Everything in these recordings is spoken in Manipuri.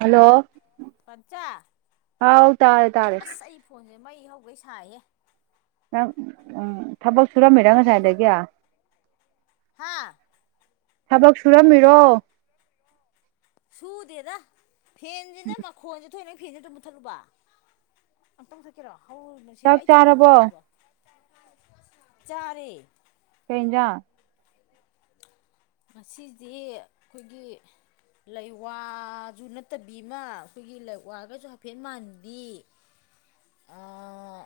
ꯍꯜꯂꯣ ꯄꯟꯆꯥ ꯍꯥꯎ ꯇꯥꯔꯦ ꯇꯥꯔꯦ ꯑꯁ ꯑꯩ ꯐꯣꯟꯖꯦ ꯃꯩ ꯍꯧꯒꯩ ꯁꯥꯏꯍꯦ ꯅꯪ ꯎꯝ ꯊꯕꯛ ꯁꯨꯔꯝꯃꯤꯔꯥ ꯉꯁꯥꯏꯗꯒꯤ ꯍꯥꯥ ꯊꯕꯛ ꯁꯨꯔꯝꯃꯤꯔꯣ ꯁꯨꯗꯦꯗꯥ ꯐꯦꯟꯁꯤꯅ ꯃꯈꯣꯟꯖꯤ ꯑꯊꯣꯏ ꯅꯪ ꯐꯦꯟꯖꯦ ꯑꯃꯇꯥ ꯃꯨꯠꯊꯠꯂꯨꯕ ꯑꯃꯇꯥ ꯃꯨꯊꯠꯀꯦꯔꯣ ꯍꯧꯅꯁꯤꯔꯦ ꯆꯥꯛ ꯑꯩ ꯁꯪꯒꯣꯝ ꯆꯥꯔꯕꯣ ꯄꯣꯔꯛꯑꯥꯕꯣ ꯆꯥꯔꯦ ꯀꯩꯏꯟꯖꯥꯡ ꯉꯁꯤꯗꯤ ꯈꯣꯏꯒꯤ ꯂꯩ ꯋꯥꯖꯨ ꯅꯠꯇꯕꯤꯃꯥ ꯑꯩꯈꯣꯏꯒꯤ ꯂꯩ ꯋꯥꯒꯥꯖꯨ ꯍꯥꯏꯐꯦꯠ ꯃꯥꯟꯕꯤ [inaudible] ꯑꯥ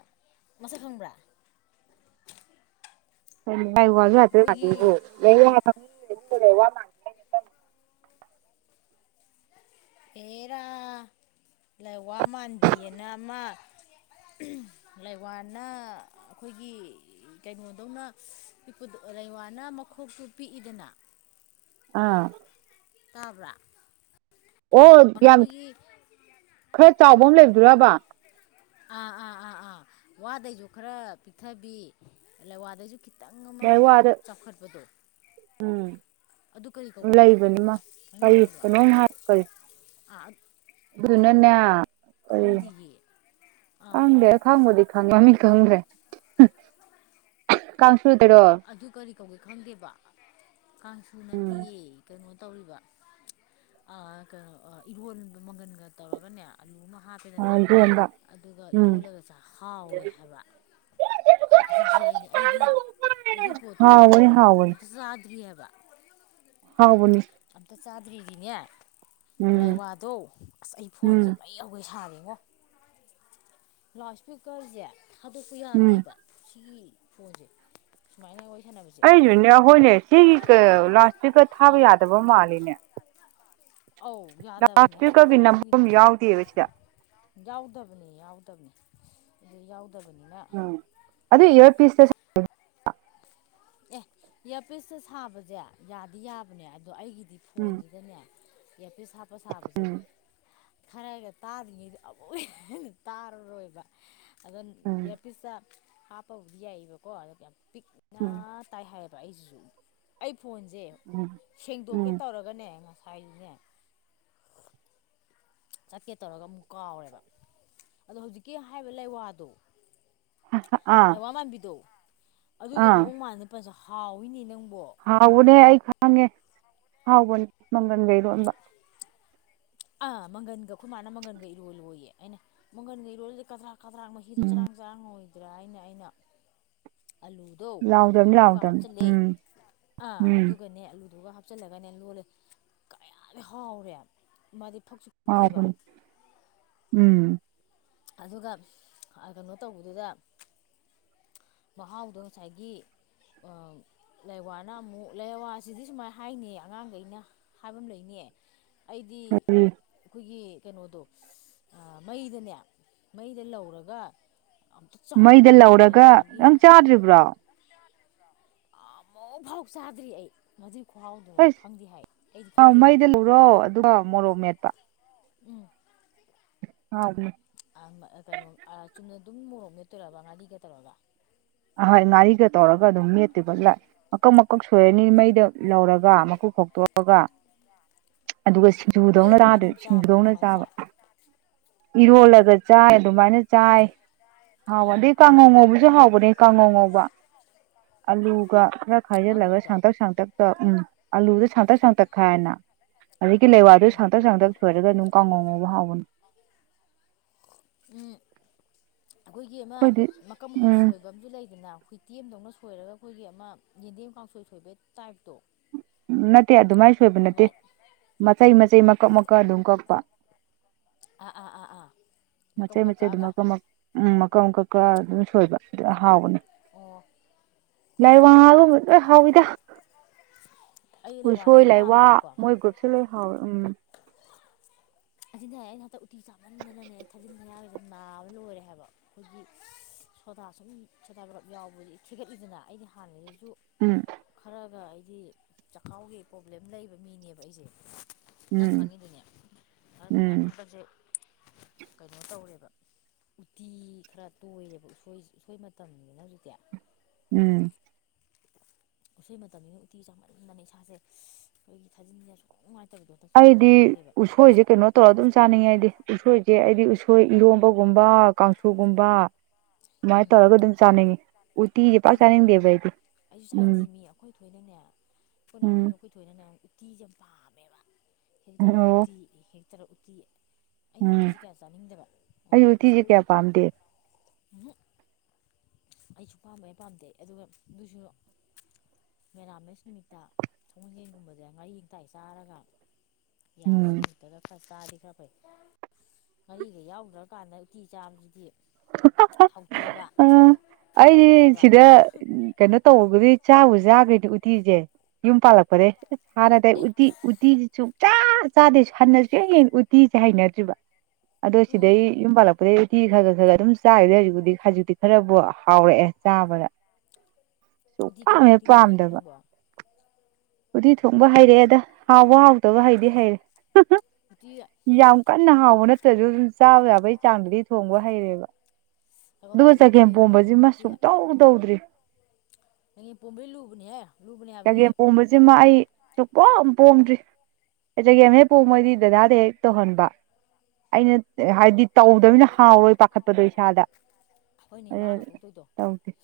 ꯃꯁꯛ ꯈꯪꯕ꯭ꯔꯥ ꯀꯩ ꯂꯥꯢꯋꯥꯖꯨ ꯍꯥꯢꯐꯦꯠ ꯑꯩꯈꯣꯏꯒꯤ ꯃꯥꯟꯕꯤꯕꯨ ꯂꯩꯋ ꯇꯪ ꯈꯣꯂꯦꯋ ꯃꯥꯟ ꯑꯦꯔꯥ ꯂꯩꯋꯥ ꯃꯥꯟꯕꯤꯑꯥꯅ ꯑꯃꯥ ꯂꯩꯋꯥꯅ ꯑꯈꯣꯏꯒꯤ ꯀꯩꯅꯣꯗꯧꯅ ꯄꯤꯛꯄꯗ ꯂꯩꯋꯥꯅ ꯃꯈꯣꯛꯇꯨ ꯄꯤꯛꯏꯗꯅ ꯑꯥ ꯇꯥꯕ꯭ꯔꯥ ꯑꯣ ꯂꯥꯏꯋꯥꯅ ꯌꯥꯝ ꯑꯩꯈꯣꯏꯒꯤ ꯈꯔ ꯆꯥꯎꯕ ꯑꯃ ꯂꯩꯕꯗꯨꯔꯥꯕ ꯑꯥ ꯑꯥ ꯑꯥ ꯑꯥ ꯋꯥꯗꯩꯖꯨ ꯈꯔꯥ ꯄꯤꯛꯊꯥꯕꯤ ꯂꯩꯋꯥꯗꯩꯖꯨ ꯈꯤꯇꯪ ꯑꯃꯥ ꯂꯥꯏꯋꯥꯗ ꯆꯥꯎꯈꯠꯄꯗꯣ ꯑꯗꯨ ꯀꯔꯤ ꯎꯝ ꯀꯧꯒꯦ ꯂꯩꯕꯅꯤꯃꯥ ꯃꯃꯤꯡ ꯀꯔꯤ ꯈꯪꯕ꯭ꯔꯣ ꯀꯩꯅꯣꯝ ꯍꯥꯏ ꯀꯔꯤ ꯑꯥ ꯑꯠ ꯑꯗꯨꯗꯨꯅꯥꯅꯦ ꯀꯔꯤ ꯈꯪꯗꯤꯌꯦ ꯑꯥ ꯈꯪꯗꯦ ꯈꯪꯕꯨꯗꯤ ꯈꯪꯉꯦ ꯃꯥꯃꯤꯡ ꯈꯪꯗ꯭ꯔꯦ [unintelligible] ꯀꯥꯡꯁꯨ ꯗꯔꯣ ꯑꯗꯨ ꯀꯔꯤ ꯀꯧꯒꯦ ꯈꯪꯗꯦꯕ ꯀꯥꯡꯁꯨ ꯎꯝ ꯅꯠꯇꯦꯌꯦ ꯀꯩꯅꯣ ꯇꯧꯔꯤꯕ ꯑ ꯀꯩꯅꯣ ꯑ ꯏꯔꯣꯟꯕꯥ ꯃꯪꯒꯟꯒꯥ ꯇꯧꯔꯥꯒꯅꯦ ꯑꯂꯨ ꯑꯃꯥ ꯑ ꯍꯥꯞꯄꯦꯗꯅ ꯏꯔꯣꯝꯕ ꯑꯗꯨꯒ ꯎꯝ ꯏꯔꯣꯜꯂꯒ ꯆꯥ ꯍꯥꯎꯋꯦ ꯍꯥꯏꯕ ꯅꯆꯤꯟ ꯊꯤ ꯍꯥꯏꯅꯤ ꯑꯩꯗꯤ ꯑꯗꯨꯏ ꯄꯣꯠꯇꯣ ꯍꯥꯎꯕꯅꯤ ꯍꯥꯎꯕꯅꯤ ꯑꯝꯇꯥ ꯆꯥꯗ꯭ꯔꯤꯑꯥꯕ ꯍꯥꯎꯕꯅꯦ ꯑꯝꯇꯥ ꯆꯥꯗ꯭ꯔꯤꯗꯤꯅꯦ ꯂꯥꯏ ꯎꯝ ꯋꯥꯗꯣ ꯑꯁ ꯑꯩ ꯐꯣꯟꯁꯦ ꯎꯝ ꯃꯩ ꯃꯩ ꯍꯧꯒꯩ ꯁꯥꯔꯦꯉꯣ ꯂꯥꯎꯠ ꯏꯁꯄꯤꯀꯔꯁꯦ ꯊꯥꯗꯣꯛꯄ ꯎꯝ ꯌꯥꯗꯦꯕ ꯁꯤꯒꯤ ꯐꯣꯟꯁꯦ ꯁꯨꯃꯥꯏꯅ ꯋꯥꯔꯤ ꯁꯥꯟꯅꯕ ꯑꯩꯁꯨꯅꯦ ꯍꯣꯏꯅꯦ ꯁꯤꯒꯤ ꯀ ꯂꯥꯎꯠ ꯏꯁꯀꯔ ꯊꯥꯕ ꯑꯥ ꯌꯥꯗꯕ ꯃꯥꯜꯂꯤꯅꯦ ꯑꯧ ꯂꯥꯎꯠ ꯌꯥꯗꯕꯅꯦ ꯍꯥꯏꯕ ꯏꯁꯄꯤꯀꯔꯒꯤ ꯅꯝꯐꯝ ꯑꯗꯨꯒꯤꯅꯦꯕ ꯌꯥꯎꯗꯦꯕ ꯁꯤꯗ ꯌꯥꯎꯗꯕꯅꯦ ꯌꯥꯎꯗꯕꯅꯦ ꯑꯗꯨ ꯌꯥꯎꯗꯕꯅꯤꯅ ꯑꯗꯨꯏ ꯏꯌꯥꯔꯄꯤꯁ ꯑꯦ ꯏꯌꯥꯔꯄꯤꯁꯇ ꯁꯥꯕꯁꯦ ꯌꯥꯗꯤ ꯌꯥꯕꯅꯦ ꯑꯗꯣ ꯑꯩꯒꯤꯗꯤ ꯎꯝ ꯐꯣꯟꯁꯤꯗꯅꯦ ꯏꯌꯥꯔꯄꯤꯁ ꯍꯥꯞꯄ ꯁꯥꯕꯁꯦ ꯈꯔꯒ ꯇꯥꯗ꯭ꯔꯤꯉꯩꯗ ꯑꯃꯨꯛ ꯍꯦꯟꯅ ꯇꯥꯔꯔꯣꯏꯕ ꯑꯗꯣ ꯎꯝ ꯏꯌꯥꯔꯄꯤꯁꯇ ꯍꯥꯞꯄꯕꯨꯗꯤ ꯌꯥꯏꯌꯦꯕꯀꯣ [inaudible] ꯌꯥꯝ ꯄꯤꯛꯅ ꯎꯝ ꯇꯥꯏ ꯍꯥꯏꯌꯦꯕ ꯑꯩꯖꯤꯁꯨ ꯑꯩ ꯐꯣꯟꯁꯦ ꯎꯝ ꯁꯦꯡꯗꯣꯛꯀꯦ ꯎꯝ ꯇꯧꯔꯒꯅꯦ ꯉꯁꯥꯏꯗꯤꯅꯦ ꯆꯠꯀꯦ ꯇꯧꯔꯒ ꯑꯃꯨꯛ ꯀꯥꯎꯔꯦꯕ ꯑꯗꯣ ꯍꯧꯖꯤꯛꯀꯤ ꯍꯥꯏꯔꯤꯕ ꯂꯩꯋꯥꯗꯣ ꯑꯥ ꯂꯩꯋꯥ ꯃꯥꯟꯕꯤꯗꯣ ꯑꯗꯨꯗꯣ ꯑꯥ ꯃꯑꯣꯡ ꯃꯥꯟꯗ ꯐꯖ ꯍꯥꯎꯋꯤꯅꯦ ꯅꯪꯕꯣ ꯍꯥꯎꯕꯅꯦ ꯑꯩ ꯈꯪꯉꯦ ꯍꯥꯎꯕꯅꯦ ꯃꯪꯒꯟꯒ ꯏꯔꯣꯟꯕ ꯑꯥ ꯃꯪꯒꯟꯒ ꯑꯈꯣꯏꯃꯥꯅ ꯃꯪꯒꯟꯒ ꯏꯔꯣꯜꯂꯣꯌꯦ ꯑꯩꯅ ꯃꯪꯒꯟꯒ ꯏꯔꯣꯜꯂꯗꯤ ꯀꯥꯗꯔꯥꯛ ꯀꯥꯗ꯭ꯔꯥꯛ ꯃꯍꯤꯗꯣ ꯆꯔꯥꯡ ꯆꯔꯥꯡꯉꯣꯏꯗ꯭ꯔꯥꯅ ꯍꯥꯏꯅ ꯑꯩꯅ ꯑꯂꯨ ꯗꯣ ꯂꯥꯎꯗꯕꯅꯤ [inaudible] ꯂꯥꯎꯗꯕꯅꯤ ꯍꯥꯞꯆꯤꯜꯂꯦ ꯎꯝ ꯑ ꯎꯝ ꯑꯗꯨꯒꯅꯦ ꯑꯂꯨꯗꯨꯒ ꯍꯥꯞ ꯍꯥꯞꯆꯤꯜꯂꯒꯅꯦ ꯂꯣꯜꯂꯦ ꯀꯌꯥꯗꯤ ꯍꯥꯎꯔꯦ ꯃꯥꯗꯤ ꯐꯛꯁꯨ ꯐꯛꯇꯦꯕ ꯍꯥꯎꯕꯅꯤ ꯎꯝ ꯑꯗꯨꯒ ꯀꯩꯅꯣ ꯇꯧꯕꯗꯨꯗ ꯃꯍꯥꯎꯗꯣ ꯉꯁꯥꯏꯒꯤ ꯑ ꯂꯩꯋꯥꯅ ꯑꯃꯨꯛ ꯂꯩꯋꯥꯁꯤꯗꯤ ꯁꯨꯃꯥꯏꯅ ꯍꯥꯏꯅꯤ ꯑꯉꯥꯡꯒꯩꯅ ꯍꯥꯏꯕ ꯑꯃ ꯂꯩꯅꯦ ꯑꯩꯗꯤ ꯑꯈꯣꯏꯒꯤ ꯀꯩꯅꯣꯗꯣ ꯑ ꯃꯩꯗꯅꯦ ꯃꯩꯗ ꯂꯧꯔꯒ ꯑꯝꯇ ꯆꯥꯎ ꯃꯩꯗ ꯂꯧꯔꯒ ꯅꯪ ꯆꯥꯗ꯭ꯔꯤꯕ꯭ꯔꯣ ꯅꯪ ꯆꯥꯗ꯭ꯔꯤꯕ꯭ꯔꯣ ꯑꯃꯨꯛ ꯐꯧ ꯆꯥꯗ꯭ꯔꯤ ꯑꯩ ꯃꯗꯨꯏ ꯈꯨꯍꯥꯎꯗꯣ ꯈꯪꯗꯦ ꯍꯥꯏ ꯑꯩꯗꯤ ꯈꯪꯗꯦꯕ ꯔꯣ ꯑꯗꯨꯒ ꯃꯣꯔꯣꯛ ꯃꯦꯠꯄ [inaudible] ꯎꯝ ꯍꯥ ꯑꯗꯨꯅꯤ ꯑ ꯀꯩꯅꯣ ꯑ ꯆꯨꯝꯅ ꯑꯗꯨꯝ ꯃꯣꯔꯣꯛ ꯃꯦꯠꯇꯣꯏꯔꯕ ꯉꯥꯔꯤꯒ ꯇꯧꯔꯒ ꯍꯣꯏ ꯉꯔꯤꯒ ꯇꯧꯔꯒ ꯑꯗꯨꯝ ꯃꯦꯠꯇꯣꯏꯕ ꯃꯀꯛ ꯃꯀꯛ ꯁꯣꯏꯔꯅꯤ ꯃꯩꯗ ꯂꯧꯔꯒ ꯃꯀꯨ ꯈꯣꯛꯇꯣꯛꯑꯒ ꯑꯗꯨꯒ ꯅꯣꯏ ꯁꯤꯡꯖꯨꯗꯧꯅ ꯑꯗꯨꯃꯥꯏꯅ ꯆꯥꯗꯣꯏ ꯑꯗꯨꯝ ꯆꯥꯕ꯭ꯔꯥ ꯁꯤꯡꯖꯨꯗꯧꯅ ꯀꯃꯥꯏꯅ ꯆꯥꯕ ꯆꯥꯏ ꯏꯔꯣꯜꯂꯒ ꯆꯥꯏ ꯑꯗꯨꯃꯥꯏꯅ ꯆꯥꯏ ꯑꯥ ꯍꯥꯎꯕꯗꯤ ꯀꯥꯡꯉꯧ ꯉꯧꯕꯁꯨ ꯍꯥꯎꯕꯅꯦ ꯀꯥꯡꯉꯧ ꯉꯧꯕ ꯑꯂꯨꯒ ꯈꯔ ꯈꯥꯏꯖꯤꯜꯂꯒ ꯀꯥꯡꯍꯧꯗꯣ ꯁꯥꯡꯇꯛ ꯁꯥꯡꯇꯛꯇ ꯎꯝ ꯑꯥꯂꯨꯗꯨ ꯁꯥꯡꯇꯛ ꯁꯥꯡꯇꯛꯈꯥꯏꯔꯦꯅ ꯑꯗꯥꯒꯤ ꯂꯩꯋꯥꯗꯨ ꯎꯝ ꯁꯥꯡꯇꯛ ꯁꯥꯡꯇꯛ ꯁꯣꯏꯔꯒ ꯑꯗꯨꯝ ꯀꯥꯡꯉꯧ ꯉꯧꯕ ꯍꯥꯎꯕꯅꯦ ꯎꯝ ꯑꯈꯣꯏꯒꯤ ꯑꯃ ꯑꯩꯈꯣꯏꯗꯤ ꯃꯀꯛ ꯃꯀꯛ ꯎꯝ ꯁꯣꯏ ꯕꯖꯨꯃ ꯂꯩꯗꯅ ꯍꯨꯏꯇꯦꯟꯗꯧꯅ ꯁꯣꯏꯔꯒ ꯑꯈꯣꯏꯒꯤ ꯑꯃ ꯌꯦꯟꯗꯦꯝ ꯀꯥꯡꯁꯣꯏ ꯁꯣꯏꯕꯩ ꯇꯥꯏꯞꯇꯣ ꯅꯠꯇꯦ ꯑꯗꯨꯃꯥꯏꯅ ꯁꯣꯏꯕ ꯅꯠꯇꯦ ꯑꯗꯨꯃꯥꯏꯅ ꯃꯆꯩ ꯃꯆꯩ ꯃꯀꯛ ꯃꯀꯛ ꯑꯗꯨꯝ ꯀꯛꯄ ꯑꯥ ꯑꯥ ꯑꯥ ꯑꯥ ꯃꯀꯛ ꯃꯆꯩ ꯃꯀꯛ ꯃꯆꯩ ꯑꯗꯨꯝ ꯀꯛꯑꯒ ꯃꯀꯛ ꯎꯝ ꯃꯀꯛ ꯃꯀꯛ ꯀꯛꯑꯒ ꯑꯗꯨꯝ ꯁꯣꯏꯕ ꯑꯗꯨ ꯍꯥꯎꯕꯅꯦ ꯑꯣ ꯂꯩꯋꯥꯕꯨꯕ ꯂꯣꯏ ꯍꯥꯎꯋꯤꯗ ꯑꯩ ꯎꯁꯣꯏ ꯂꯩꯋꯥꯗꯤ ꯂꯥꯏꯋꯥ ꯄꯥꯝꯃꯦꯕꯀꯣ ꯃꯣꯏ ꯒ꯭ꯔꯨꯞꯁꯦ ꯂꯣꯏ ꯍꯥꯎꯋꯦ ꯎꯝ ꯑꯁꯤꯟꯊꯣꯏ ꯑꯩꯩ ꯍꯟꯇꯛ ꯎꯇꯤ ꯆꯥꯃꯟꯗꯅꯅꯦ ꯑꯩ ꯊꯥꯖꯤꯟ ꯊꯥꯌꯥꯒꯖꯦ ꯅꯥꯕ ꯂꯣꯏꯔꯦ ꯍꯥꯏꯕ ꯑꯩꯈꯣꯏꯒꯤ ꯁꯣꯗꯥ ꯁꯨꯝ ꯁꯣꯗꯥ ꯚꯥꯏꯒꯞ ꯌꯥꯎꯕꯖꯤ ꯈꯦꯒꯠꯂꯤꯗꯅ ꯑꯩꯗꯤ ꯍꯥꯟꯅꯗꯩꯁꯨ ꯁꯨ ꯎꯝ ꯈꯔꯒ ꯑꯩꯗꯤ ꯆꯈꯥꯎꯒꯤ ꯄ꯭ꯔꯣꯕ꯭ꯂꯦꯝ ꯂꯩꯕ ꯃꯤꯅꯦꯕ ꯑꯩꯁꯦ ꯅꯪ ꯎꯝ ꯈꯪꯉꯤꯗꯨꯅꯤ ꯑꯗꯨꯅ ꯎꯝ ꯍꯟꯗꯛꯁꯦ ꯀꯩꯅꯣ ꯇꯧꯔꯦꯕ ꯎꯇꯤ ꯈꯔ ꯇꯣꯏꯔꯦꯕ ꯎꯁꯣꯏ ꯃꯇꯝꯅꯤꯅ ꯍꯧꯖꯤꯛꯇꯤ ꯎꯝ ꯎꯁꯣꯏ ꯃꯇꯝꯅꯤꯅ ꯎꯇꯤ ꯆꯥꯃꯟꯗꯅ ꯏꯁꯥꯁꯦ ꯑꯩꯈꯣꯏꯒꯤ ꯊꯥꯖꯤꯟꯒ ꯁꯣꯛ ꯅꯨꯡꯉꯥꯏꯇꯕꯤꯗꯣ ꯍꯗꯛꯁꯨ ꯑꯗꯨꯝ ꯇꯧ ꯑꯩꯗꯤ ꯂꯩꯔꯦꯕ ꯎꯁꯣꯏꯁꯦ ꯀꯩꯅꯣ ꯇꯧꯔ ꯑꯗꯨꯝ ꯆꯥꯅꯤꯡꯉꯦ ꯑꯩꯗꯤ ꯎꯁꯣꯏꯁꯦ ꯑꯩꯗꯤ ꯎꯁꯣꯏ ꯏꯔꯣꯝꯕꯒꯨꯝꯕ ꯀꯥꯡꯁꯨꯒꯨꯝꯕ ꯑꯗꯨꯃꯥꯏꯅ ꯇꯧꯔꯒ ꯑꯗꯨꯝ ꯆꯥꯅꯤꯡꯉꯤ ꯎꯇꯤꯖꯦ ꯄꯥꯛ ꯎꯇꯤꯗꯤ ꯀꯦ ꯆꯥꯅꯤꯡꯗꯦꯕ ꯑꯩꯗꯤ ꯑꯩꯁꯨ ꯎꯝ ꯆꯥꯅꯤꯡꯗꯦꯃꯤ ꯑꯩꯈꯣꯏ ꯊꯣꯏꯅꯅꯦ ꯑꯩꯈꯣꯏ ꯅꯥꯎꯄꯤꯗꯨ ꯎꯝ ꯑꯩꯈꯣꯏ ꯊꯣꯏꯅꯅꯦ ꯎꯇꯤꯁꯦ ꯌꯥꯝ ꯄꯥꯝꯃꯦꯕ ꯍꯦꯛ ꯇꯧꯔ ꯑꯣ ꯎꯇꯤ ꯍꯦꯛ ꯇꯧꯔ ꯎꯇꯤ ꯑꯩꯅ ꯎꯝ ꯎꯇꯤꯖꯦ ꯀꯌꯥ ꯆꯥꯅꯤꯡꯗꯕ ꯑꯩ ꯑꯗꯩꯗꯤ ꯎꯇꯤꯁꯦ ꯎꯁꯣꯏ ꯀꯌꯥ ꯄꯥꯝꯗꯦ [unintelligible] ꯑꯩ ꯁꯨꯡ ꯄꯥꯝ ꯍꯦꯛ ꯄꯥꯝꯗꯦ ꯑꯗꯨꯒ ꯑꯗꯨꯁꯨ ꯃꯦꯔꯥꯃꯦꯁ ꯅꯨꯃꯤꯠꯇ ꯁꯒꯣꯡꯖꯦꯟꯒꯨꯝꯕꯗ ꯉꯥꯔꯤ ꯉꯇꯥꯏ ꯆꯥꯔꯒ ꯌꯥꯕ ꯎꯝ ꯅꯨꯃꯤꯠꯇꯒ ꯈꯔ ꯆꯥꯗꯤ ꯈꯔ ꯐꯩ ꯉꯥꯔꯤꯒ ꯌꯥꯎꯗ꯭ꯔꯀꯥꯟꯗ ꯎꯇꯤ ꯆꯥꯕꯁꯤꯗꯤ ꯍꯥꯎꯇꯦꯕ ꯑꯩ ꯑꯥ ꯑꯩꯗꯤ ꯇꯜꯂꯦꯕ ꯁꯤꯗ ꯀꯩꯅꯣ ꯇꯧꯕꯗꯩ ꯆꯥꯕꯨ ꯆꯥꯗ꯭ꯔꯦꯗ ꯎꯇꯤꯁꯦ ꯌꯨꯝ ꯄꯥꯜꯂꯛꯄꯗꯩ ꯍꯥꯟꯅꯗꯤ ꯑꯩ ꯑꯦ ꯎꯇꯤ ꯎꯇꯤꯁꯤ ꯁꯨꯡ ꯆꯥ ꯆꯥꯗꯦ ꯍꯟꯅꯁꯨ ꯁꯨꯌꯦꯡ ꯎꯇꯤꯁꯦ ꯍꯩꯅꯗ꯭ꯔꯤꯕ ꯑꯗꯣ ꯎꯝ ꯁꯤꯗꯩ ꯌꯨꯝ ꯄꯥꯜꯂꯛꯄꯗꯒꯤ ꯎꯇꯤ ꯈꯔ ꯈꯔ ꯈꯔ ꯑꯗꯨꯝ ꯆꯥꯈꯤꯗꯩ ꯍꯧꯖꯤꯛꯄꯨꯗꯤ ꯍꯧꯖꯤꯛꯇꯤ ꯈꯔꯕꯨ ꯍꯥꯎꯔꯛꯑꯦ ꯆꯥꯕꯗ ꯁꯨꯡ ꯎꯇꯤ ꯄꯥꯝ ꯀꯩꯀꯩ ꯍꯦꯛ ꯎꯇꯤ ꯊꯣꯡ ꯍꯩꯒꯦ ꯄꯥꯝꯗꯕ ꯅꯪꯕꯣ ꯎꯇꯤ ꯊꯣꯡꯕ ꯍꯩꯔꯛꯑꯦꯗ ꯍꯥꯎꯕ ꯍꯥꯎꯇꯕ ꯍꯩꯗꯤ ꯍꯩꯔꯦ ꯎꯇꯤ ꯌꯥꯝ ꯀꯟꯅ ꯍꯥꯎꯕ ꯅꯠ ꯅꯠꯇꯁꯨ ꯑꯗꯨꯝ ꯆꯥꯕ ꯌꯥꯕꯒꯤ ꯆꯥꯡꯗꯨꯗꯤ ꯊꯣꯡꯕ ꯍꯩꯔꯦꯕ ꯑꯗꯨꯒ ꯁꯒꯣꯜꯍꯋꯥꯏ ꯎꯇꯤ ꯆꯒꯦꯝ ꯃꯪꯒꯟ ꯄꯣꯝꯕꯁꯤꯃ ꯎꯇꯤ ꯁꯨꯛꯇꯧ ꯇꯧꯗ꯭ꯔꯤ ꯆꯒꯦꯝ ꯄꯣꯝꯕꯗꯤ ꯂꯨꯕꯅꯦꯍꯦ ꯂꯨꯕꯅꯦ ꯍꯥꯏꯕꯗꯤ ꯆꯒꯦꯝ ꯄꯣꯝꯕꯁꯤꯃ ꯑꯩ ꯁꯨꯡꯄꯣꯝ ꯄꯣꯝꯗ꯭ꯔꯤ ꯆꯒꯦꯝ ꯍꯦꯛ ꯄꯣꯝꯃꯗꯤ ꯗꯥꯗꯥꯗ ꯍꯦꯛ ꯇꯧꯍꯟꯕ ꯑꯩꯅ ꯍꯥꯏꯗꯤ ꯇꯧꯗꯃꯤꯅ ꯍꯥꯎꯔꯣꯏ ꯄꯥꯈꯠꯄꯗꯣ ꯏꯁꯥꯗ ꯍꯣꯏꯅꯦ ꯑꯗꯨꯅ ꯃꯥꯡꯅ ꯇꯣꯛꯇꯣꯏꯗꯣ ꯇꯧꯗꯦ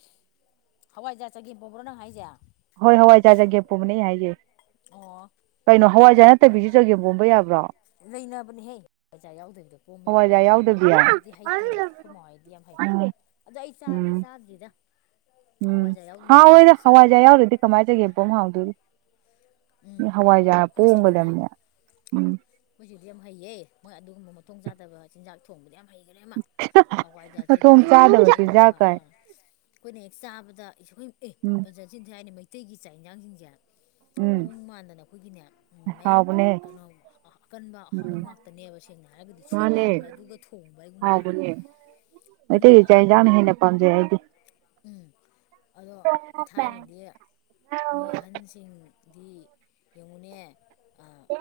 ꯍꯋꯥꯏꯖꯥꯔ ꯆꯒꯦꯝ ꯄꯣꯝꯕꯔꯣ ꯅꯪ ꯍꯥꯏꯁꯦ ꯍꯣꯏ ꯍꯋꯥꯏꯖꯥꯔ ꯆꯒꯦꯝ ꯄꯣꯝꯕꯅꯦ ꯑꯩ ꯍꯥꯏꯖꯦ ꯑꯣ ꯀꯩꯅꯣ ꯍꯋꯥꯏꯖꯥꯔ ꯅꯠꯇꯕꯤꯁꯨ ꯆꯒꯦꯝ ꯄꯣꯝꯕ ꯌꯥꯕ꯭ꯔꯣ ꯂꯩꯅꯕꯅꯦꯍꯦ ꯑꯣꯖꯥ ꯌꯥꯎꯗꯕꯤꯗꯣ ꯄꯣꯝꯕ ꯌꯥꯕ ꯍꯋꯥꯏꯖꯥꯔ ꯂꯩꯕꯅꯦ ꯌꯥꯎꯗꯕꯤ ꯑꯩꯈꯣꯏ ꯑꯩꯗꯤ ꯍꯩꯇꯦꯕ ꯑꯩꯈꯣꯏ ꯃꯥꯍꯣꯢꯗꯤ ꯌꯥꯝ ꯍꯩ ꯎꯝ ꯑꯗꯣ ꯑꯩ ꯆꯥꯗꯤ ꯎꯝ ꯆꯥꯗ꯭ꯔꯤꯗ ꯎꯝ ꯍꯋꯥꯏꯖꯥꯔ ꯌꯥꯎꯗꯅ ꯍꯥꯎꯋꯤꯗ ꯄꯣꯝꯕꯗꯤ ꯆꯥꯗ꯭ꯔꯤ ꯍꯋꯥꯢꯖꯥꯔ ꯌꯥꯎꯗ꯭ꯔꯗꯤ ꯀꯃꯥꯏꯅ ꯇꯧꯒꯦ ꯄꯣ ꯍꯥꯎꯗꯧꯔꯤ ꯃꯤ ꯎꯝ ꯍꯋꯥꯏꯖꯥꯔ ꯄꯣꯡꯉꯒ ꯂꯩꯔꯝꯃꯦ ꯃꯣꯏꯁꯤꯗꯤ ꯌꯥꯝ ꯍꯩꯌꯦ ꯃꯣꯏ ꯑꯗꯨꯒꯨꯝꯕ ꯃꯊꯣꯡ ꯆꯥꯗꯕ ꯆꯤꯟꯖꯥꯛ ꯊꯣꯡꯕꯗ ꯌꯥꯝ ꯍꯩꯈꯔꯦ ꯑꯃ ꯍꯋꯥꯏꯖꯥꯔ ꯃꯊꯣꯡ ꯆꯥꯛꯒꯦꯝ ꯆꯥꯗꯕ ꯄꯣꯝꯕꯒꯨꯝꯕ ꯆꯤꯟꯖꯥꯛ ꯀꯥꯏ ꯑꯩꯈꯣꯏꯅ ꯍꯦꯛ ꯆꯥꯕꯗ ꯑꯩꯈꯣꯏ ꯑꯦ ꯎꯝ ꯑꯣꯟꯖꯥ ꯆꯤꯟ ꯊꯤ ꯍꯥꯏꯅꯤ ꯃꯩꯇꯩꯒꯤ ꯆꯥꯛ ꯌꯦꯟꯖꯥꯡꯁꯤꯡꯁꯦ ꯎꯝ ꯃꯑꯣꯡ ꯃꯥꯟꯗꯅ ꯑꯩꯈꯣꯏꯒꯤꯅꯦ ꯃꯌꯥ ꯍꯥꯎꯕꯅꯦ ꯀꯩꯅꯣ ꯑꯀꯟꯕ ꯑꯍꯥꯎꯕ ꯎꯝ ꯉꯥꯛ ꯇꯅꯦꯕ ꯁꯦꯡꯅ ꯍꯥꯏꯔꯒꯗꯤ ꯃꯥꯅꯦ ꯁꯣꯏꯕꯨꯝꯕ ꯑꯗꯨꯒ ꯊꯣꯡꯕ ꯍꯥꯢꯒꯨꯝꯕ ꯃꯩꯇꯩ ꯒꯤ ꯆꯥꯛ ꯌꯦꯟꯁꯥꯡꯅ ꯍꯦꯟꯅ ꯄꯥꯝꯖꯩ ꯑꯩꯗꯤ ꯎꯝ ꯑꯗꯣ ꯊꯥꯏꯅꯗꯤ ꯃꯤ ꯑꯍꯟꯁꯤꯡ ꯗꯤ ꯌꯦꯡꯉꯨꯅꯦ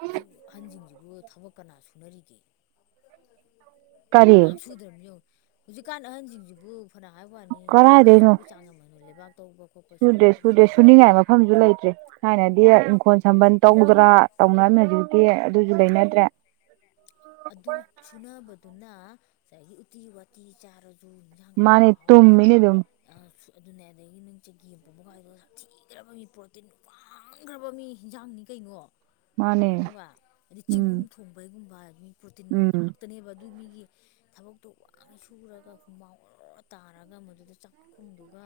ꯍꯧꯖꯤꯛ ꯑꯍꯟꯁꯤꯡꯁꯤꯕꯨ ꯊꯕꯛ ꯀꯅꯥ ꯁꯨ ꯁꯨꯅꯔꯤꯒꯦ ꯀꯔꯤ ꯀꯅꯥꯝ ꯁꯨꯗ꯭ꯔꯕꯅꯤ ꯌꯦꯡꯉꯣ ꯍꯧꯖꯤꯛꯀꯥꯟ ꯑꯍꯟꯁꯤꯡꯁꯤꯕꯨ ꯐꯅ ꯍꯥꯏꯕꯩ ꯋꯥꯅꯤ ꯊꯕꯛ ꯀꯔꯥꯏꯗꯩꯅꯣ ꯁꯨꯕ ꯆꯥꯡ [unintelligible] ꯂꯩꯕꯥꯛ ꯇꯧꯕ ꯈꯣꯠꯄ ꯁꯨꯝꯕ ꯁꯨꯗ꯭ꯔꯦ ꯑꯝꯇ ꯁꯨꯗ꯭ꯔꯦ ꯂꯩꯅꯗ꯭ꯔꯦ ꯍꯥꯏꯕ ꯁꯨꯅꯤꯡꯉꯥꯏ ꯃꯐꯝꯁꯨ ꯂꯩꯇ꯭ꯔꯦ ꯊꯥꯏꯅꯗꯤ ꯏꯪꯈꯣꯜ ꯁꯝꯕꯟ ꯎꯝ ꯇꯧꯗꯅꯥ ꯇꯧꯅꯔ ꯂꯩ ꯑꯗꯨꯁꯨ ꯂꯩꯅꯗ꯭ꯔꯦ ꯑꯗꯨ ꯁꯨꯅꯕꯗꯨꯅ ꯉꯁꯥꯏꯒꯤ ꯎꯇꯤ ꯋꯥꯇꯤ ꯆꯥꯔꯁꯨ ꯏꯟꯁꯥꯡ ꯑꯍꯥꯎ ꯃꯥꯅꯦ ꯑꯍꯥꯎꯕ ꯇꯨꯝꯃꯤꯅꯦ ꯑꯗꯨꯝ ꯑꯗꯨꯅꯦ ꯑꯗꯒꯤ [unintelligible] [unintelligible] ꯁꯥꯊꯤꯈ꯭ꯔꯕ ꯃꯤ ꯄ꯭ꯔꯣꯇꯤꯟ ꯋꯥꯡ ꯋꯥꯡꯈ꯭ꯔꯕ ꯃꯤ ꯍꯟꯖꯥꯡꯅꯤ ꯀꯩꯅꯣ ꯃꯥꯅꯦ ꯈꯪꯓꯕ ꯍꯥꯏꯗꯤ ꯎꯝ ꯆꯤꯡꯒꯨꯝ ꯊꯣꯡꯕꯒꯨꯝꯕ ꯃꯤ ꯄ꯭ꯔꯣꯇꯤꯟ ꯎꯝ ꯉꯥꯛꯇꯅꯦꯕ ꯑꯗꯨꯒꯤ ꯃꯤꯒꯤ ꯊꯕꯛꯇꯣ ꯋꯥꯡꯅ ꯁꯨꯔꯒ ꯍꯨꯃꯥꯎ ꯑꯣꯏꯔꯣ ꯇꯥꯔꯒ ꯃꯗꯨꯗ ꯆꯥꯛꯈꯨꯝꯗꯨꯒ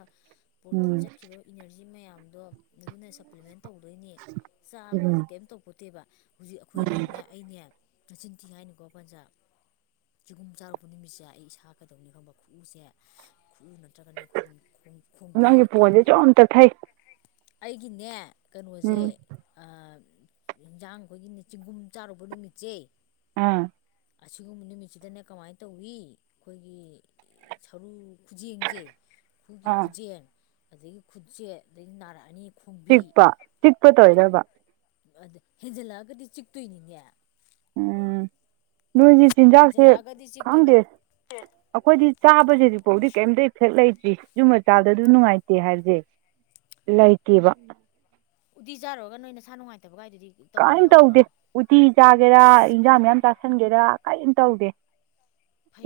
ꯄ꯭ꯔꯣꯇꯤꯟ ꯎꯝ ꯆꯠꯈꯤꯕ ꯏꯅꯔꯖꯤ ꯃꯌꯥꯝꯗꯣ ꯑꯗꯨꯅ ꯏꯝꯄ꯭ꯂꯤꯃꯦꯟ ꯇꯧꯗꯣꯏꯅꯦ ꯎꯝ ꯆꯥꯕꯗꯗꯤ ꯀꯔꯤꯝ ꯇꯧꯄꯣꯟꯇꯦꯕ ꯍꯧꯖꯤꯛ ꯑꯩꯈꯣꯏꯗꯤ ꯌꯦꯡꯉꯨꯅꯦ ꯑꯩꯅꯦ ꯅꯆꯤꯟꯊꯤ ꯍꯥꯏꯅꯤꯀꯣ ꯄꯟꯖꯥ ꯆꯤꯒꯨꯝ ꯆꯥꯔꯨꯄ ꯅꯨꯃꯤꯠꯁꯦ ꯑꯩ ꯁꯧ ꯀꯗꯧꯅꯤ ꯈꯪꯉꯕ ꯈꯨꯎꯁꯦ ꯈꯨꯎ ꯅꯠꯇ꯭ꯔꯒꯅ ꯑꯩꯈꯣꯏꯒꯤ ꯈꯣꯡ ꯎꯝ ꯈꯣꯡꯕꯤ ꯅꯪꯒꯤ ꯐꯣꯟꯁꯦ ꯁꯨꯝ ꯇꯞꯊꯩ ꯑꯩꯒꯤꯅꯦ ꯀꯩꯅꯣꯁꯦ ꯎꯝ ꯌꯦꯟꯖꯥꯡ ꯑꯩꯈꯣꯏꯒꯤ ꯆꯤꯡꯒꯨꯝ ꯆꯥꯔꯨꯄ ꯅꯨꯃꯤꯠꯁꯦ ꯑꯝ ꯑꯁꯤꯒꯨꯝꯕ ꯅꯨꯃꯤꯠꯁꯤꯗꯅꯦ ꯀꯃꯥꯏꯅ ꯇꯧꯋꯤ ꯑꯩꯈꯣꯏꯒꯤ ꯁꯔꯨ ꯈꯨꯖꯦꯡꯁꯦ ꯈꯨꯠꯒꯤ ꯑꯥ ꯈꯨꯖꯦꯟ ꯑꯗꯒꯤ ꯈꯨꯆꯦꯛ ꯑꯗꯒꯤ ꯅꯥꯔꯛꯑꯅꯤ ꯈꯣꯡꯕꯤ ꯆꯤꯛꯄ ꯆꯤꯛꯄ ꯇꯧꯔꯤꯔꯕ ꯑꯗ ꯍꯦꯟꯖꯜꯂꯛꯑꯒꯗꯤ ꯆꯤꯛꯇꯣꯏꯅꯤꯅꯦ ꯎꯝ ꯅꯣꯏꯗꯤ ꯆꯤꯟꯖꯥꯛꯁꯦ ꯍꯦꯟꯖꯜꯂꯛꯑꯒꯗꯤ ꯆꯤꯛꯇꯣꯏꯕ ꯈꯪꯗꯦ ꯑꯩꯈꯣꯏꯗꯤ ꯆꯥꯕꯁꯤꯗꯤꯐꯥꯎꯗꯤ ꯀꯔꯤꯝꯇ ꯍꯦꯛ ꯂꯩꯇ꯭ꯔꯤ ꯑꯗꯨꯃ ꯆꯥꯕꯗ ꯑꯗꯨ ꯅꯨꯡꯉꯥꯏꯇꯦ ꯍꯥꯏꯕꯁꯦ ꯂꯩꯇꯦꯕ ꯎꯗꯤ ꯆꯥꯔꯨꯔꯒ ꯅꯣꯏ ꯅꯁꯥꯥ ꯅꯨꯡꯉꯥꯏꯇꯕꯒꯥꯏꯗꯨꯗꯤ ꯇꯧꯕ ꯀꯔꯤꯝ ꯌꯥꯎꯕ꯭ꯔꯣ ꯇꯧꯗꯦ ꯎꯇꯤ ꯆꯥꯒꯦꯔꯥ ꯑꯁ ꯏꯟꯖꯥꯡ ꯄꯟꯖꯅ ꯃꯌꯥꯝ ꯎꯝ ꯆꯥꯥꯁꯟꯒꯦꯔꯥ ꯀꯔꯤꯝ ꯇꯧꯗꯦ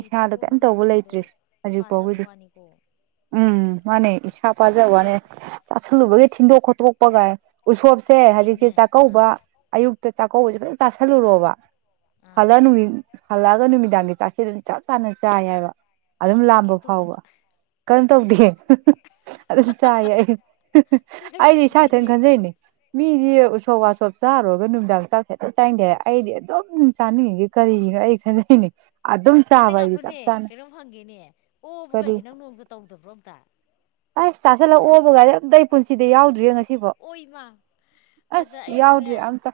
ꯏꯁꯥꯗ ꯀꯩꯝ ꯅꯪꯗꯤ ꯇꯧꯕ ꯍꯦꯗꯣ ꯂꯩꯇ꯭ꯔꯤ ꯍꯧꯖꯤꯛ ꯄꯥꯖꯕ ꯐꯥꯎꯒꯤꯗꯤ ꯋꯥꯅꯤꯀꯣ ꯎꯝ ꯃꯥꯅꯦ ꯏꯁꯥ ꯄꯥꯖꯕꯩ ꯁꯦ ꯋꯥꯅꯦ ꯆꯥꯥꯁꯜꯂꯨꯕꯒꯤ ꯊꯤꯟꯗꯣꯛ ꯈꯣꯠꯇꯣꯛꯄꯒꯥꯏ ꯎꯁꯣꯞꯁꯦ ꯑꯁ ꯍꯧꯖꯤꯛꯁꯦ ꯑꯩꯅꯦ ꯆꯥꯛꯀꯧꯕ ꯑꯥ ꯑꯌꯨꯛꯇꯥ ꯆꯥꯛꯀꯧꯕꯖꯦ ꯐꯖꯟ ꯆꯥꯁꯜꯂꯨꯔꯣꯕ ꯑꯥ ꯍꯜꯂ ꯅꯨꯡꯗꯤꯟ ꯍꯜꯂꯛꯑꯒ ꯅꯨꯃꯤꯗꯥꯡꯒꯤ ꯆꯥꯛꯁꯤ ꯑꯗꯨꯝ ꯆꯞ ꯆꯥꯅ ꯆꯥꯏ ꯍꯥꯏꯕ ꯑꯗꯨꯝ ꯑꯁꯝ ꯆꯥꯏ ꯂꯥꯝꯕ ꯀꯩꯝ ꯐꯥꯎꯕ ꯇꯧꯗꯕ ꯀꯔꯤꯝ ꯇꯧꯗꯦ ꯑꯗꯨꯁꯨ ꯆꯥꯏꯌꯦ ꯑꯩ ꯑꯩꯗꯤ ꯏꯁꯥ ꯅꯪꯗꯤ ꯏꯊꯟ ꯈꯟꯖꯩꯅꯦ ꯃꯤꯗꯤ ꯑꯥ ꯎꯁꯣꯞ ꯋꯥꯁꯣꯞ ꯆꯥꯔꯨꯔꯒ ꯅꯨꯃꯤꯗꯥꯡ ꯆꯥꯛ ꯍꯦꯛꯇꯥ ꯆꯥꯅꯤꯡꯗꯦ ꯑꯩꯗꯤ ꯑꯗꯨꯝ ꯆꯥꯅꯤꯡꯉꯤꯒꯤꯖꯦ ꯀꯔꯤꯒꯤꯅꯣ ꯑꯩ ꯈꯟꯖꯩꯅꯤ ꯅꯪ ꯅꯪ ꯉꯥꯛꯈꯣꯏꯅꯦ ꯀꯩꯅꯣꯝ ꯍꯪꯒꯦꯅꯦ ꯑꯣꯕ ꯀꯔꯤ ꯀꯩꯁꯦ ꯅꯪ ꯅꯣꯡꯇꯥ ꯇꯧꯗꯕ꯭ꯔꯣ ꯑꯝꯇ ꯑꯁ ꯆꯥꯁꯤꯜꯂ ꯑꯣꯕꯒꯥꯏꯗꯤ ꯑꯝꯇ ꯑꯩ ꯄꯨꯟꯁꯤꯗ ꯌꯥꯎꯗ꯭ꯔꯤꯌꯦ ꯉꯁꯤꯕꯣꯛ ꯑꯣꯏꯃꯥ ꯑꯁ ꯌꯥꯎꯗ꯭ꯔꯤ ꯑꯝꯇꯥ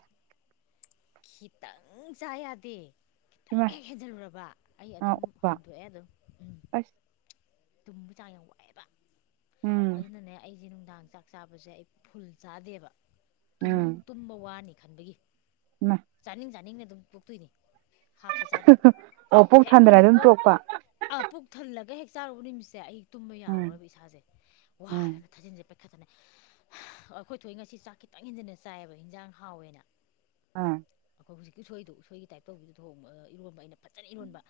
ꯈꯤꯇꯪ ꯆꯥ ꯌꯥꯗꯦ ꯈꯤꯇꯪ ꯏꯃꯥꯏ ꯍꯦꯛ ꯍꯦꯟꯖꯜꯂꯨꯔꯕ ꯑꯩ ꯑ ꯑꯗꯨꯝ ꯑꯣꯛꯄ ꯍꯟꯇꯣꯛꯑꯦ ꯑꯗꯨꯝ ꯑꯁ ꯇꯨꯝꯕ ꯆꯥꯡ ꯌꯥꯝ ꯋꯥꯏꯑꯦꯕ ꯎꯝ ꯑꯗꯨꯅꯅꯦ ꯑꯩꯖꯦ ꯅꯨꯡꯗꯥꯡ ꯆꯥꯛ ꯆꯥꯕꯁꯦ ꯑꯩ ꯐꯨꯜ ꯆꯥꯗꯦꯕ ꯇꯨꯝꯕ ꯇꯨꯝꯕ ꯋꯥꯅꯤ ꯈꯟꯕꯒꯤ ꯃꯥ ꯆꯥꯅꯤꯡ ꯆꯥꯅꯤꯡꯅ ꯑꯗꯨꯝ ꯇꯣꯛꯇꯣꯏꯅꯦ ꯍꯥꯞꯇꯥ ꯆꯥꯗꯣꯏꯕ ꯑꯣ ꯄꯨꯛ ꯍꯦꯛ ꯊꯟꯗꯅ ꯑꯗꯨꯝ ꯅꯨꯃꯤꯠꯇꯨꯃ ꯇꯣꯛꯄ ꯑꯥ ꯄꯨꯛ ꯊꯜꯂꯒ ꯍꯦꯛ ꯆꯥꯔꯨꯕ ꯅꯨꯃꯤꯠꯁꯦ ꯑꯩ ꯇꯨꯝꯕ ꯎꯝ ꯌꯥꯔꯔꯣꯏꯕ ꯏꯁꯥꯖꯦ ꯎꯝ ꯋꯥꯔꯒ ꯊꯥꯖꯤꯟꯖꯦ ꯄꯩ ꯈꯠꯇꯅ ꯑꯩꯈꯣꯏ ꯊꯣꯏ ꯉꯁꯤ ꯆꯥꯛ ꯈꯤꯇꯪ ꯍꯦꯟꯖꯟꯅ ꯆꯥꯏꯑꯕ ꯍꯤꯟꯖꯥꯡ ꯍꯥꯎꯋꯦꯅ ꯑꯥ ꯑꯈꯣꯏ ꯍꯨꯖꯤꯛꯀꯤ ꯎꯁꯣꯏꯗꯨ ꯎꯁꯣꯏꯒꯤ ꯇꯥꯏꯞ ꯇꯧꯕꯤꯗꯣ ꯊꯣꯡꯕ ꯑꯥ ꯏꯔꯣꯟꯕ ꯑꯩꯅ ꯐꯖꯅ ꯏꯔꯣꯟꯕ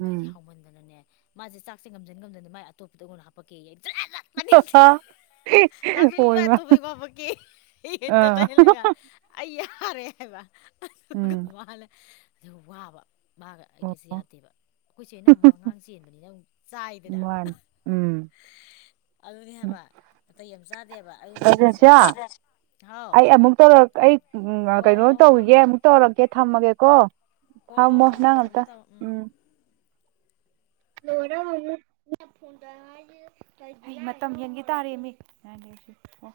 ꯎꯝ ꯍꯥꯎꯃꯟꯗꯅꯅꯦ ꯃꯥꯖꯦ ꯆꯥꯛꯁꯦ ꯉꯝꯖꯟ ꯉꯝꯗꯅ ꯃꯥꯏ ꯑꯇꯣꯠꯄꯗꯣ ꯑꯩꯉꯣꯟꯗ ꯍꯥꯄꯛꯀꯦꯌꯦ ꯆꯥꯅꯤꯡꯗꯦ [unintelligible] ꯍꯣꯏꯃ ꯑꯥ [unintelligible] ꯑꯩ ꯌꯥꯔꯦ ꯍꯥꯏꯕ ꯑꯗꯨꯒ ꯎꯝ ꯃꯥꯅ ꯑꯗꯨ ꯋꯥꯕ ꯃꯥꯒ ꯑꯩꯒꯁꯦ ꯑꯣ ꯌꯥꯗꯦꯕ ꯑꯩꯈꯣꯏ ꯆꯦꯅ ꯑꯃꯨꯛ ꯑꯉꯥꯡ ꯆꯦꯟꯕꯅꯤꯅ ꯑꯃꯨꯛ ꯆꯥꯏꯗꯅ ꯃꯥꯟ ꯎꯝ ꯑꯗꯨꯅꯦ ꯍꯥꯏꯕ ꯅꯇꯩ ꯌꯥꯝ ꯆꯥꯗꯦꯕ ꯑꯗꯨꯅ ꯑꯩ ꯖꯝ ꯔꯖꯤꯌꯥ [inaudible] ꯍꯥꯎ ꯑꯩ ꯑꯃꯨꯛ ꯇꯧꯔꯛ ꯑꯩ ꯑꯥ ꯍꯣ ꯀꯩꯅꯣ ꯍꯣ ꯍꯣ ꯍꯣ ꯇꯧꯒꯤꯒꯦ ꯍꯣꯏ ꯑꯃꯨꯛ ꯇꯧꯔꯛꯀꯦ ꯊꯝꯃꯒꯦꯀꯣ ꯍꯣ ꯍꯣ ꯊꯝꯃꯣ ꯍꯣ ꯍꯣꯏ ꯅꯪ ꯊꯝꯃꯣ ꯑꯝꯇꯥ ꯊꯝꯃꯣ ꯎꯝ ꯂꯣꯏꯔ [unintelligible] ꯍꯩ ꯃꯇꯝ ꯍꯦꯟꯒꯤ ꯇꯥꯔꯦꯃꯤ [inaudible]